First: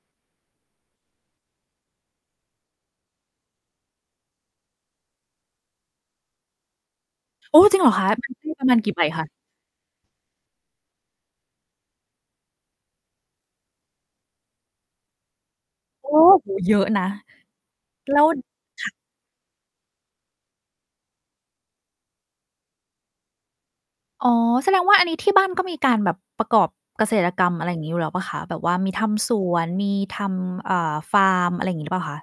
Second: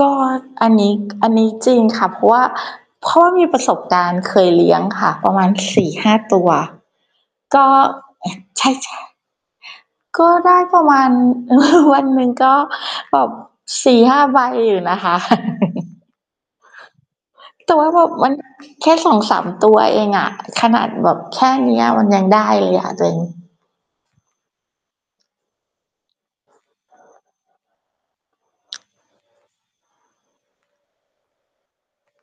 ก็อันนี้ อันนี้จริงค่ะ เพราะว่า เพราะว่ามีประสบการณ์เคยเลี้ยงค่ะ ประมาณ 4-5 ตัว กโอ้ ็ จริงเหรอคะ เอ ต็มที่ ใปชระมาณกี่ใ่ บคะ? ๆ ก็ได้ประมาณ วันหนึ่งก็แบบ 4-5 ใบอยู่นะคะ โอ้โฮ! เยอะนะ แต่ว่าแบบแล้มว ัน คแค่ะ ่ 2-3 ตัวเองอะ ขนาดแบบแค่เนี้ย มันยังได้เลยอะตัวเอง อ๋อ แสดงว่าอันนี้ที่บ้านก็มีการแบบประกอบเกษตรกรรม อะไรอย่างงี้อยู่แล้วเปล่าคะ แบบว่ามีทำสวน มีทำ อ่า ฟาร์ม อะไรอย่างงี้หรือเปล่าคะ?